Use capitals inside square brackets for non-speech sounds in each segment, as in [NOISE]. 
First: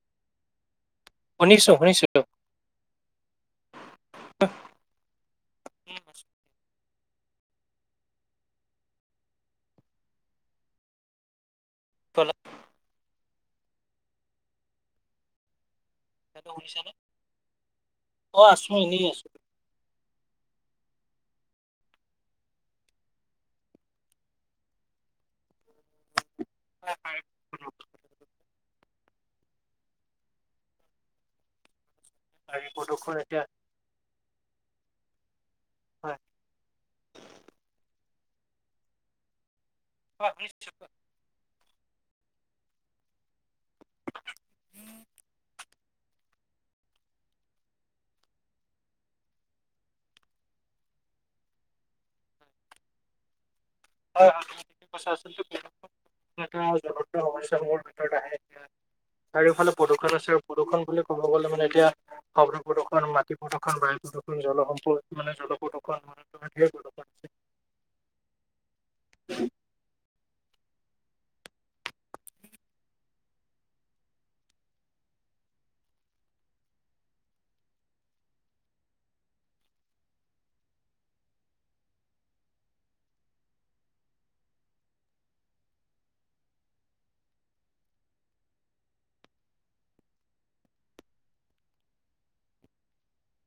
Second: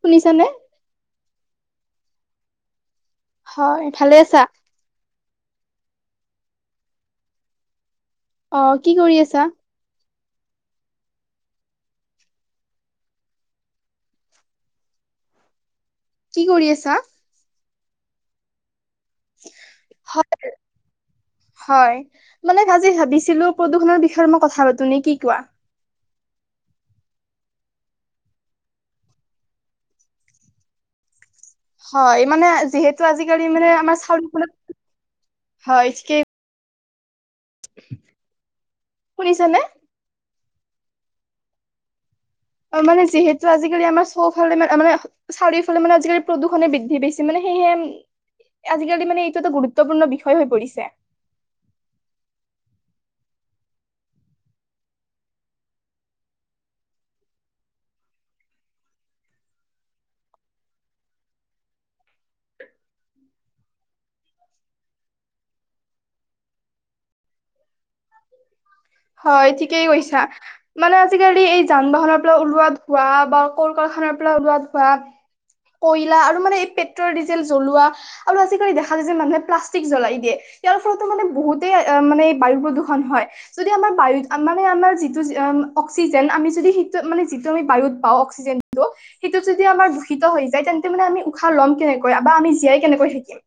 শুনিছানে? শুনিছো শুনিছো। হয়। ভালে আছা? উম আছো। অ, কি কৰি আছা? [UNINTELLIGIBLE] কি এতিয়া কৰি শুনিছানে? আছা? অ আছো এনেই আছো। [UNINTELLIGIBLE] হয় মানে আজি ভাবিছিলো প্ৰদূষণৰ বিষয়ে মই কথা পাতো নে কি কোৱা? [INAUDIBLE] হয়, মানে যিহেতু প্ৰদূষণ এতিয়া আজিকালি মানে আমাৰ চাউল [INAUDIBLE] হয় ঠিকেই শুনিছা নে? [INAUDIBLE] অ, মানে যিহেতু আজিকালি আমাৰ চৌফালে মানে মানে চাৰিওফালে মানে আজিকালি প্ৰদূষণ বৃদ্ধিছি মানে সেয়েহে, আজিকালি মানে এইটো এটা গুৰুত্বপূৰ্ণ বিষয় হৈ পৰিছে। হয়, হয় [INAUDIBLE] চাৰিওফালে প্ৰদূষণ আছে আৰু প্ৰদূষণ বুলি ক'ব গলে মানে এতিয়া শগ্ৰ প্ৰদূ্ষণ মাটি প্ৰদূৰ্ষণ বায়ু প্ৰদূৰ্ষণ জলসম্পদ মানে জল প্ৰদূষণ, [INAUDIBLE] হয়, ঠিকেই কৈছা। মানে আজিকালি এই যান বাহনৰ পৰা ওলোৱা ধোৱা বা ক কাৰখানাৰ পৰা ওলোৱা ধোৱা, কয়লা আৰু মানে এই পেট্ৰল ডিজেল জ্বলোৱা, আৰু আজিকালি দেখা যায় যে মানুহে প্লাষ্টিক জ্বলাই দিয়ে ইয়াৰ ফলতো মানে বহুতে মানে বায়ু প্ৰদূষণ ষন হয়। যদি আমাৰ বায়ুত মানে আমাৰ যিটোম অক্সিজেন আমি যদি সেইটোত মানে যিটো আমি বায়ুত পাওঁ, [INAUDIBLE] সেইটোত যদি আমাৰ দূষিত হৈ যায় তেন্তে মানে আমি উশাহ ল'ম কেনেকৈ বা আমি জীয়াই কেনেকৈ থাকিম?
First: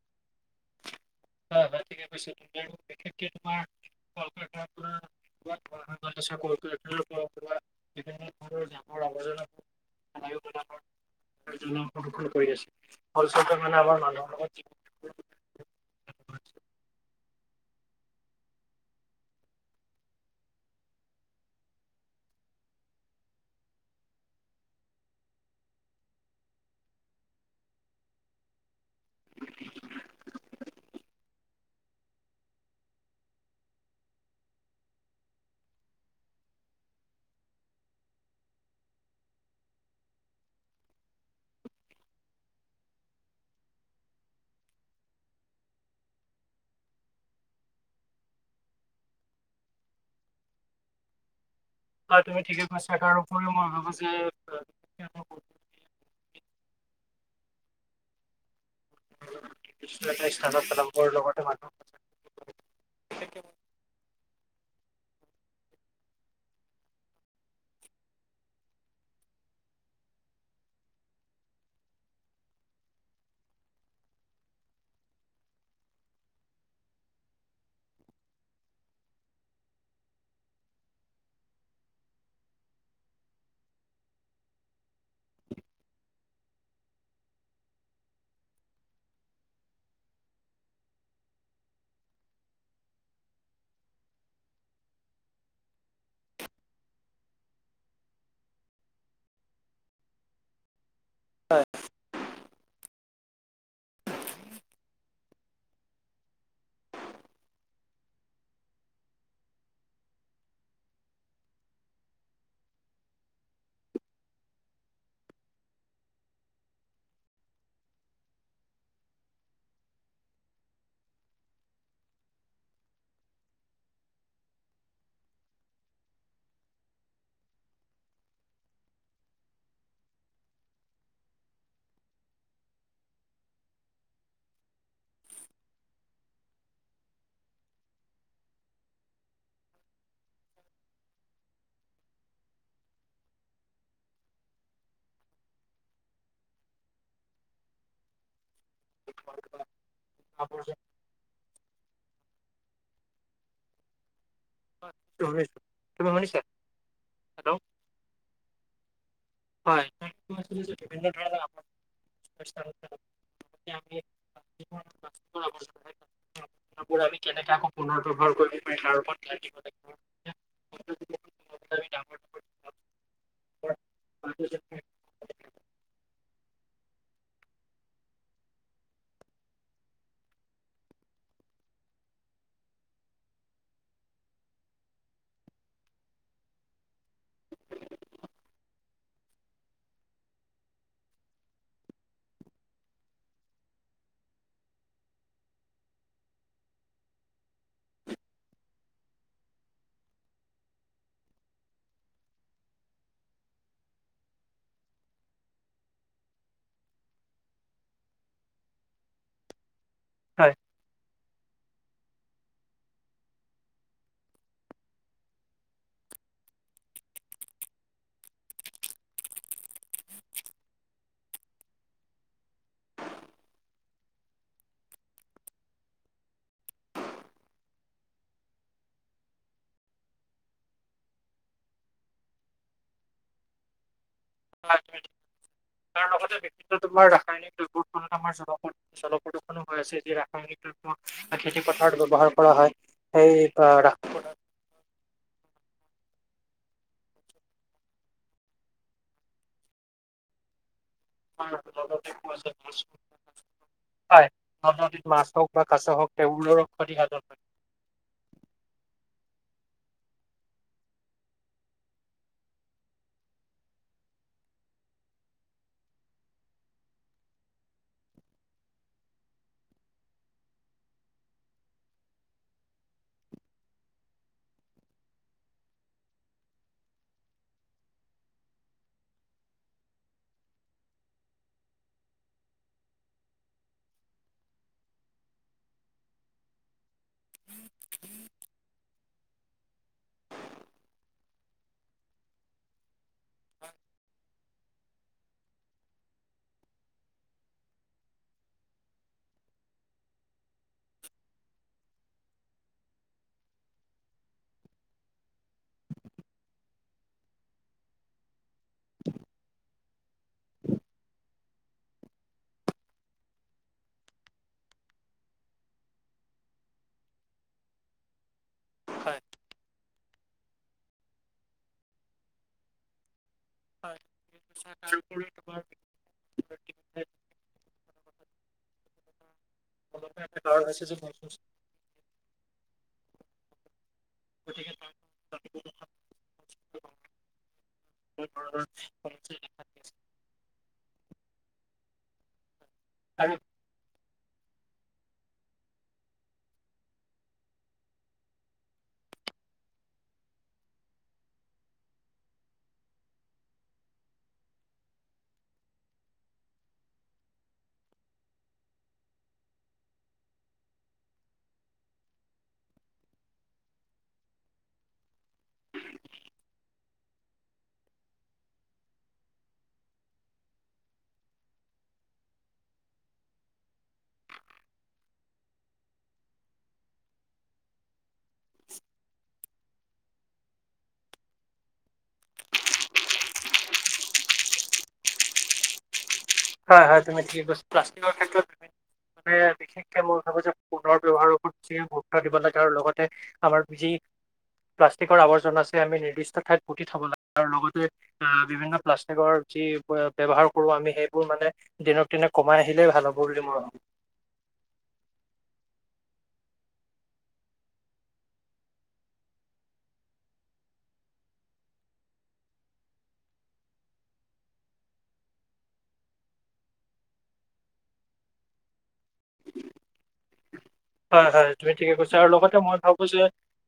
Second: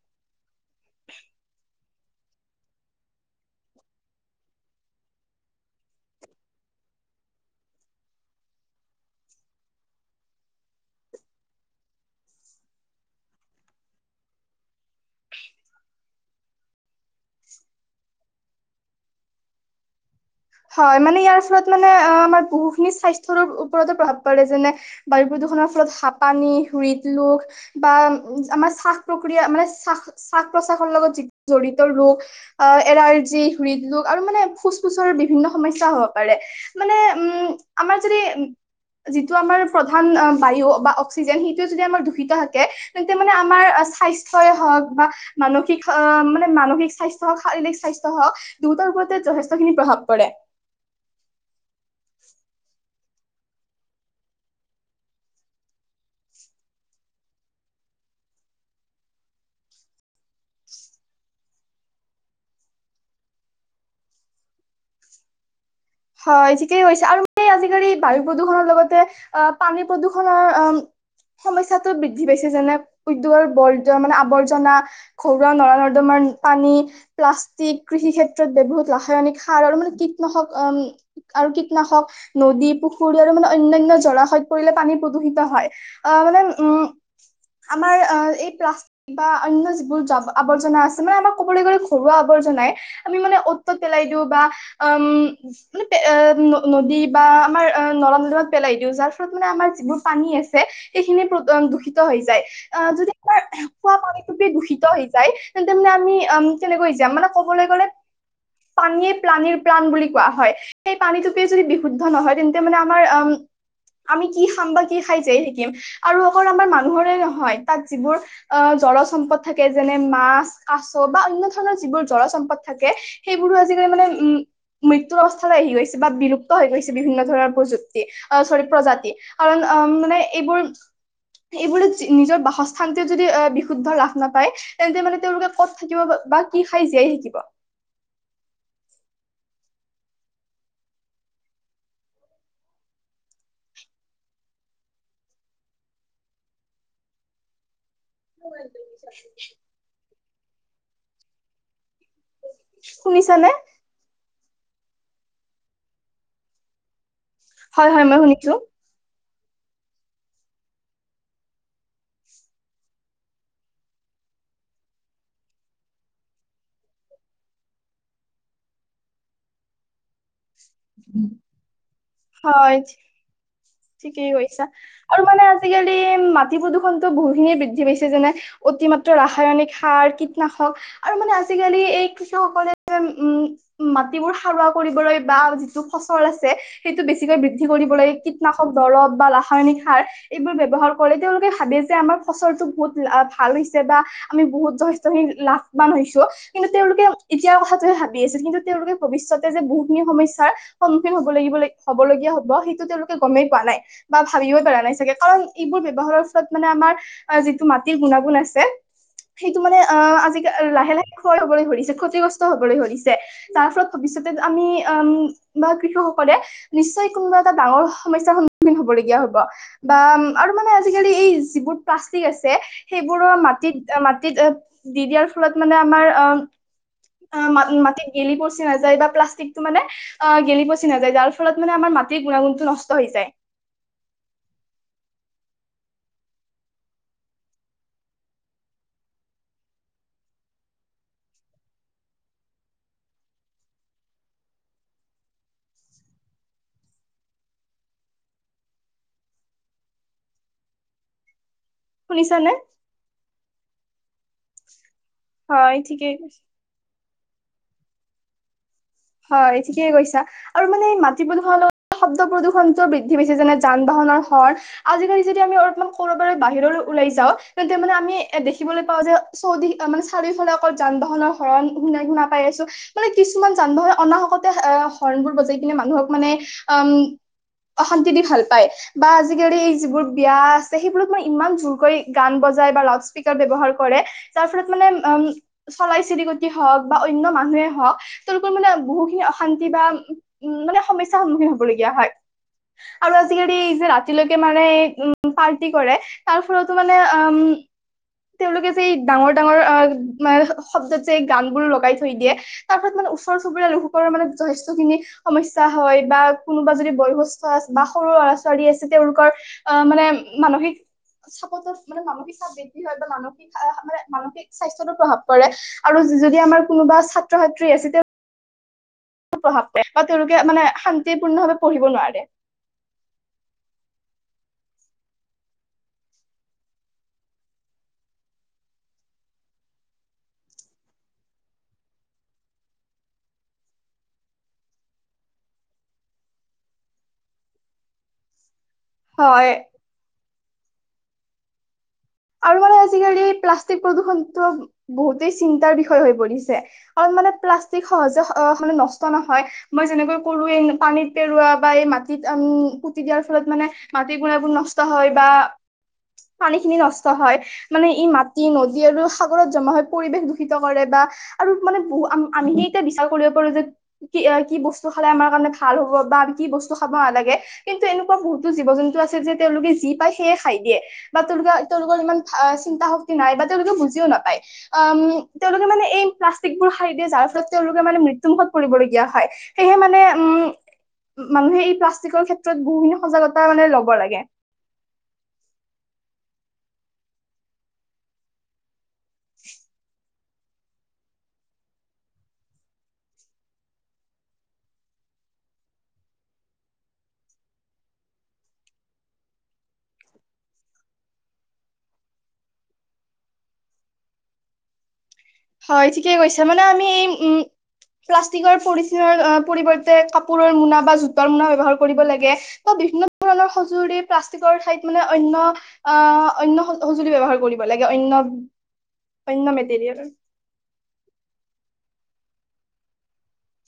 হয়, হয়, ঠিকে কৈছে তুমি আৰু বিশেষকে তোমাৰ কল কাৰখানাৰ পৰা [INAUDIBLE] [INAUDIBLE] কৰি আছে ফলস্বৰূপে, মানে আমাৰ মানুহৰ [INAUDIBLE] হয়, মানে ইয়াৰ ফলত মানে আমাৰ বহুখিনি স্বাস্থ্যৰ ওপৰতে প্ৰভাৱ পৰে। যেনে বায়ু প্ৰদূষণৰ ফলত হাঁপানী, হৃদ ৰোগ বা আমাৰ শ্বাস প্ৰক্ৰিয়া মানে শ্বাস প্ৰশ্বাসৰ লগত যি জড়িত ৰোগ আহ এলাৰ্জি, হৃদৰোগ আৰু মানে ফুচ-পুচাৰ বিভিন্ন সমস্যা হ'ব পাৰে মানে উম, আমাৰ যদি যিটো আমাৰ প্ৰধান বায়ু বা অক্সিজেন সেইটোৱে যদি আমাৰ দূষিত থাকে তেতিয়া মানে আমাৰ স্বাস্থ্যই হ'ওক বা মানসিক আহ মানে মানসিক স্বাস্থ্য হওক, শাৰীৰিক স্বাস্থ্যই হওক দুয়টাৰ ওপৰতে যথেষ্টখিনি প্ৰভাৱ পৰে। অ' তুমি ঠিকে কৈছা, তাৰ উপৰিও মই ভাবো যে [INAUDIBLE] [INAUDIBLE] হয়, ঠিকেই কৈছা আৰু মানে আজিকালি বায়ু প্ৰদূষণৰ লগতে আহ, পানী প্ৰদূষণৰ অ, সমস্যাটো বৃদ্ধি পাইছে। যেনে- উদ্যোগৰ মানে আৱৰ্জনা, ঘৰুৱা নৰা নৰ্দমাৰ পানী, প্লাষ্টিক, কৃষি ক্ষেত্ৰত বহুত ৰাসায়নিক সাৰ আৰু মানে কীটনাশক আৰু কীটনাশক নদী, পুখুৰী আৰু মানে অনন্য জলাশয়ত পৰিলে পানী প্ৰদূষিত হয়, মানে উম, আমাৰ এই প্লাষ্টিক বা অনন্যো যিবোৰ আৱৰ্জনা আছে মানে আমাক ক'বলৈ গ'লে ঘৰুৱা আৱৰ্জনাই। আমি মানে অ'ত-ত'ত পেলাই দিওঁ বা উম মানে ন-নদী বা আমাৰ নৰম নদীমত পেলাই দিওঁ যাৰ ফলত মানে আমাৰ যিবোৰ পানী আছে এইখিনি দূষিত হৈ যায় আহ যদি তোমাৰ খোৱা পানী দূষিত হৈ যায় তেন্তে মানে আমি উম কেনেকৈ যাম মানে কবলৈ গ'লে পানীয়েে প্ৰাণীৰ প্ৰাণ বুলি কোৱা হয়। সেই পানীটোপে যদি বিশুদ্ধ নহয় তেন্তে মানে আমাৰ আমি কি খাম বা কি খাই জীয়াই থাকিম, আৰু অকল আমাৰ মানুহৰে নহয় তাত যিবোৰ অ', জলজ সম্পদ থাকে, যেনে-মাছ, কাছ বা অনন্য ধৰণৰ যিবোৰ জলজ সম্পদ থাকে সেইবোৰো আজিকালি মানে, উম, মৃত্যুৰ অৱস্থা আহি গৈছে, বা বিলুপ্ত হৈ গৈছে বিভিন্ন ধৰণৰ প্ৰযুক্তি, অ', চৰি প্ৰজাতি কাৰণ মানে এইবোৰ এইবোৰ নিজৰ বাসস্থানতে যদি, অ', বিশুদ্ধ লাভ নাপায় তেন্তে মানে তেওঁলোকে ক'ত থাকিব বা কি খাই জীয়াই থাকিব। [UNINTELLIGIBLE] শুনিছানে? [UNINTELLIGIBLE] তুমি শুনিছা? হেল্ল'। হয়, হয়, মই শুনিছোঁ। হয় ধ [UNINTELLIGIBLE] [UNINTELLIGIBLE] কাপোৰ আমি কেনেকে আকৌ পুনৰ ব্যৱহাৰ কৰিব পাৰিম তাৰ ওপৰত ধ্যান দিব লাগিব। [INAUDIBLE] [UNINTELLIGIBLE] হয়। ঠিকেই কৈছা, আৰু মানে আজিকালি মাটি প্ৰদূষণটো বহুখিনিয়ে বৃদ্ধি পাইছে যেনে অতিমাত্ৰ ৰাসায়নিক সাৰ, কীটনাশক আৰু মানে আজিকালি এই কৃষকসকলে যেন, উম মাটিবোৰ সাৰুৱা কৰিবলৈ, বা যিটো ফচল আছে সেইটো বেছিকৈ বৃদ্ধি কৰিবলৈ নাশক দৰৱ, বা ৰাসায়নিক সাৰ এইবোৰ ব্যৱহাৰ কৰি তেওঁলোকে ভাবে যে, আমাৰ ফচলটো বহুত ভাল হৈছে বা আমি বহুত যথেষ্টখিনি লাভবান হৈছোঁ কিন্তু তেওঁলোকে এতিয়াৰ কথাটোহে ভাবি আছিল, কিন্তু তেওঁলোকে ভৱিষ্যতে যে বহুখিনি সমস্যাৰ সন্মুখীন হ'ব লাগিব, হ'বলগীয়া হ'ব, সেইটো তেওঁলোকে গমেই পোৱা নাই। বা ভাবিবই পাৰ নাই চাগে, কাৰণ এইবোৰ ব্যৱহাৰৰ ফলত মানে আমাৰ যিটো মাটিৰ গুণাগুণ আছে, সেইটো মানে হয়। আজিকালি লাহে লাহে খৰ হবলৈ ধৰিছে, ক্ষতিগ্ৰস্ত হবলৈ ধৰিছে। তাৰ ফলত ভৱিষ্যতে আমি, উম, বা কৃষকসকলে নিশ্চয় কোনোবা এটা ডাঙৰ সমস্যাৰ সন্মুখীন হ'বলগীয়া হ'ব, বা আৰু মানে আজিকালি এই যিবোৰ প্লাষ্টিক আছে সেইবোৰো মাটিত, মাটিত দি দিয়াৰ ফলত মানে আমাৰ, অ' ম, মাটিত গেলি-পচি নাযায়, বা প্লাষ্টিকটো মানে অ', গেলি পচি নাযায়, যাৰ ফল মানে আমাৰ মাটিৰ গুণাগুণটো নষ্ট হৈ যায়। [UNINTELLIGIBLE] তাৰ লগতে বিভিন্ন তোমাৰ ৰাসায়নিক দ্ৰব্যৰ ফলত আমাৰ জলপ জলপ্ৰদূষণো হৈ আছে, যি ৰাসায়নিক দ্ৰব্য খেতি পথাৰত ব্যৱহাৰ কৰা হয় সেই [UNINTELLIGIBLE] শুনিছানে [UNINTELLIGIBLE] হয়। [UNINTELLIGIBLE] মাছ হওঁক বা হয় কাচ হওঁক ঠিকেই তেওঁবোৰৰ ক্ষতি সাধন হয়। হয়, ঠিকে কৈছা। আৰু মানে মাটি প্ৰদূষণ, শব্দ প্ৰদূষণতটো বৃদ্ধি পাইছে, যেনে যান বাহনৰ হৰ আজিকালি যদি আমি অলপমান ক'ৰবালে বাহিৰলৈ ওলাই যাওঁ, তেন্তে মানে আমি এ দেখিবলৈ পাওঁ যে চৌদিশ মানে, চাৰিওফালে অকল যান বাহনৰ হৰন শুনা পাই আছোঁ, মানে কিছুমান যান বাহন অনাহকতে অ', হৰ্ণবোৰ বজাই কিনে মানুহক মানে, অ', অশান্তি দি ভাল পায়। বা আজিকালি এই যিবোৰ বিয়া আছে সেইবোৰত মই ইমান জোৰ কৰি গান বজাই বা লাউড স্পীকাৰ ব্যৱহাৰ কৰে যাৰ ফলত মানে, উম, চৰাই চিৰিকটি হওঁক বা অনন্য মানুহে হওঁক তেওঁলোকৰ মানে বহুখিনি অশান্তি বা উম, মানে সমস্যাৰ সন্মুখীন হ'বলগীয়া হয়। আৰু আজিকালি এই যে ৰাতিলৈকে মানে উম, পাৰ্টি কৰে, তাৰফলতো মানে, উম তেওঁলোকে যে ডাঙৰ ডাঙৰ, অ', শব্দত যে গানবোৰ লগাই থৈ দিয়ে তাৰপিছ মানে ওচৰ চুবুৰিয়ালোক সকলৰ মানে যথেষ্টখিনি সমস্যা হয় বা কোনোবা যদি বয়সস্থ বা সৰু ল'ৰা ছোৱালী আছে তেওঁওলোকৰ অ' মানে মানসিক চাপতত মানে মানসিক চাপ বৃদ্ধি হয় বা মানসিক মানে মানসিক সাস্থ প্ৰভাৱ পৰে আৰু যদি আমাৰ কোনোবা ছাত্ৰ ছাত্ৰী আছে হয়। প্ৰভাৱ প বা তেওঁলোকে মানে শান্তিপূৰ্ণ ভাৱে পঢ়িব নোৱাৰে। হয়' ঠিকে কৈছা তাৰ উপৰি তোমাৰ [UNINTELLIGIBLE] গতিকে হয়। আৰু মানে আৰু প্লাষ্টিক প্ৰদূষণতটো বহুতেই চিন্তাৰ বিষয় হৈ পৰিছে। কাৰণ মানে প্লাষ্টিক সহজে মানে নষ্ট নহয়। মই যেনেকৈ কলোৱে পানীত পেৰৱোৱা বা এই মাটিত উম পুতি দিয়াৰ ফলত মানে মাটিৰ গুণাগুণ নষ্ট হয় বা পানী খিনি নষ্ট হয় মানে ই মাটি, নদী আৰু সাগৰত জমা হয় পৰিৱেশ দূষিত কৰে বা আৰু মানে বহু আমিহে এতিয়া বিচাৰ কৰিব পাৰো যে কি কি বস্তু খালে আমাৰ কাৰণে ভাল হ'ব বা আমি কি বস্তু খাব নালাগে। কিন্তু এনেকুৱা বহুতো জীৱ জন্তু আছে, যে তেওঁলোকে যি পায় সেয়ে খাই দিয়ে বা তেওঁলোকে তেওঁলোকৰ ইমান চিন্তা শক্তি নাই বা তেওঁলোকে বুজিও নাপায়। আউম তেওঁলোকে মানে এই প্লাষ্টিকবোৰ খাই দিয়ে যাৰ ফলত তেওঁলোকে মানে মৃত্যুমুখত পৰিবলগীয়া হয়। সেয়েহে মানে উম মানুহে এই প্লাষ্টিকৰ ক্ষেত্ৰত বহুখিনি সজাগতা মানে ল'ব লাগে। হয়, হয় তুমি ঠিকে কৈছা প্লাষ্টিকৰ ক্ষেত্ৰত মানে বিশেষকে মই ভাবো যে পুনৰ ব্যৱহাৰৰ ওপৰত যে গুৰুত্ব দিব লাগে আৰু লগতে আমাৰ যি প্লাষ্টিকৰ আৱৰ্জ আছে আমি নিৰ্দিষ্ট ঠাইত পুতি থব লাগে আৰু লগতে অ' বিভিন্ন প্লাষ্টিকৰ যি ব্যৱহাৰ কৰো আমি সেই এইটো মানে দিনক দিনে কমাই আহিলেই ভাল হ'ব বুলি মই ভাবো। হয়, ঠিকে কৈছে মানে আমি এই উম প্লাষ্টিকৰ পলিঠিনৰ পৰিৱৰ্তে কাপোৰৰ মোনা বা জোতৰ মোনা ব্যৱহাৰ কৰিব লাগে। ত বিভিন্ন ধৰণৰ সজুলি প্লাষ্টিকৰ ঠাইত মানে অন্য অ' অন্য সঁজুলি ব্যৱহাৰ কৰিব লাগে, অন্য অন্য মেটেৰিয়েল হয়, হয় তুমি ঠিকে কৈছা আৰু লগতে মই ভাবোঁ যে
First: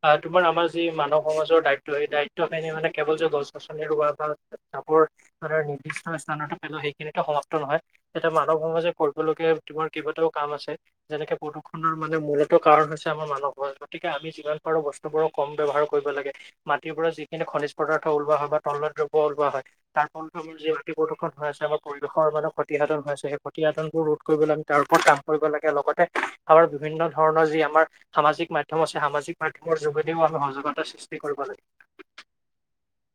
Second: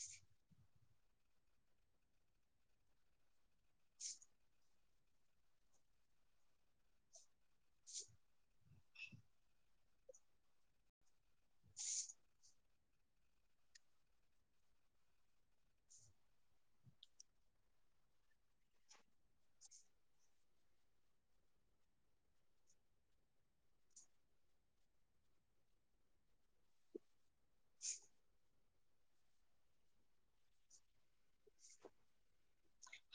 আহ তোমাৰ আমাৰ যি মানৱ সমাজৰ দায়িত্ব সেই দায়িত্ব খিনি মানে কেৱল যে গছ গছনি ৰোৱা বা জাবৰ মানে নিৰ্দিষ্ট স্থানতে পেলোৱা সেইখিনিতো সমাপ্ত নহয়। এটা মানৱ সমাজে কৰিবলগীয়া তোমাৰ কেইবাটাও কাম আছে যেনেকে প নৰ মানে মূলত কাৰণ হৈছে আমাৰ মানুহৰ গতিকে আমি যিমান পাৰোঁ বস্তুবোৰো কম ব্যৱহাৰ কৰিব লাগে। মাটিৰ পৰা যিখিনি খনিজ পদাৰ্থ ওলোৱা হয় বা তৰল দ্ৰব্য ওলোৱা হয়। তাৰ ফলতো আমাৰ যি ক্ষতি প্ৰদূষণ হৈ আছে আমাৰ পৰিৱেশৰ মানে ক্ষতিসাধন হৈ আছে সেই ক্ষতিসাধনবোৰো কৰিব আমি তাৰ ওপৰত কাম কৰিব লাগে, লগতে আমাৰ বিভিন্ন ধৰণৰ যি আমাৰ সামাজিক মাধ্যম আছে, সামাজিক মাধ্যমৰ যোগেদিও আমি সজতা সৃষ্টি কৰিব লাগে।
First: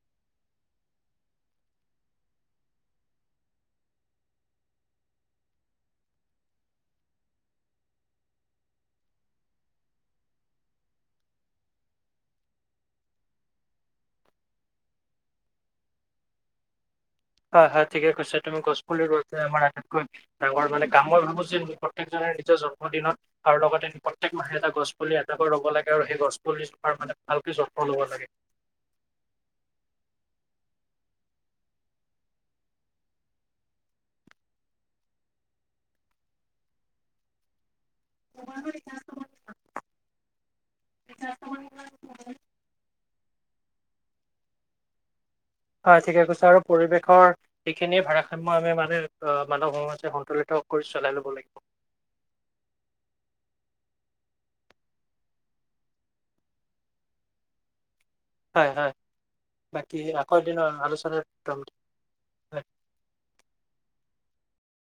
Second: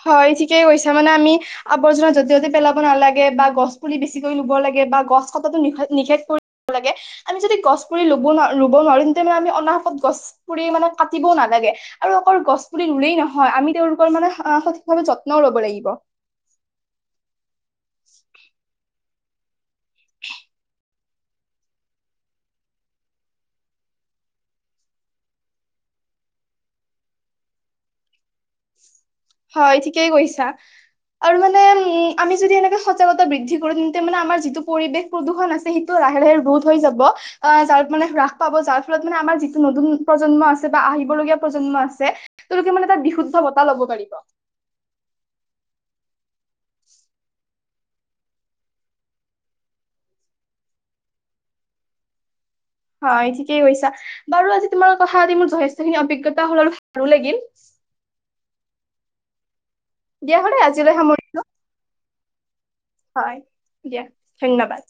হয় ঠিকেই কৈছে, মানে আমি আৱৰ্জনা যতে ততে পেলাব নালাগে বা গছ পুলি বেছিকৈ লব লাগে বা গছ কতো নিখেক নিষেধ কৰি লাগে আমি যদি গছ পুলি ৰুব নোৱাৰিম তেনেহলে অনাহত গছ পুৰি মানে কাটিব নালাগে আৰু অকল গছ পুলি ৰুলেই নহয় আমি তেওঁওলোকৰ মানে অ' সঠিকভাৱে যত্ন ল'ব লাগিব। হয় হয় ঠিকে কৈছা তুমি গছপুলিৰ ৰৱাটোয়েই আমাৰ আটইতকৈ ডাঙৰ মানে কাম মই ভাবো প্ৰত্যেকজনে নিজৰ জন্মদিনত আৰু লগতে প্ৰত্যেক মাহে এটা গছ পুলি এটাকৈ ৰ'ব লাগে আৰু সেই গছ পুলি মানে ভালকে যত্ন ল'ব লাগে। হয় ঠিকেই কৈছা। আৰু মানে উম আমি যদি এনেকে সজাগতা বৃদ্ধি কৰো তেন্তে মানে আমাৰ যিটো পৰিৱেশ প্ৰদূষণ আছে সেইটো লাহে লাহে ৰোধ হৈ যাব আ যাৰ মানে হ্ৰাস পাব যাৰ ফলত মানে আমাৰ যিটো নতুন প্ৰজন্ম আছে বা আহিবলগীয়া প্ৰজন্ম আছে তেওঁলোকে মানে এটা বিশুদ্ধ বঁটা লব পাৰিব। হয় ঠিকে কৈছে আৰু পৰিৱেশৰ সেইখিনিয়ে ভাৰাসাম্য ভাবে মানে মানৱ সমাজে সন্তুলিত কৰি চলাই ল'ব লাগিব। হয় ঠিকেই কৈছা বাৰু আজি তোমাৰ কথা আজি মোৰ যথেষ্টখিনি অভিজ্ঞতা হ'ল অলপ ভালো লাগিল। হয় হয়, বাকী আকৌ দিয়া এদিন হ'লে আজিলৈ আলোচনা সামৰিলো হয় দিয়া ধন্যবাদ।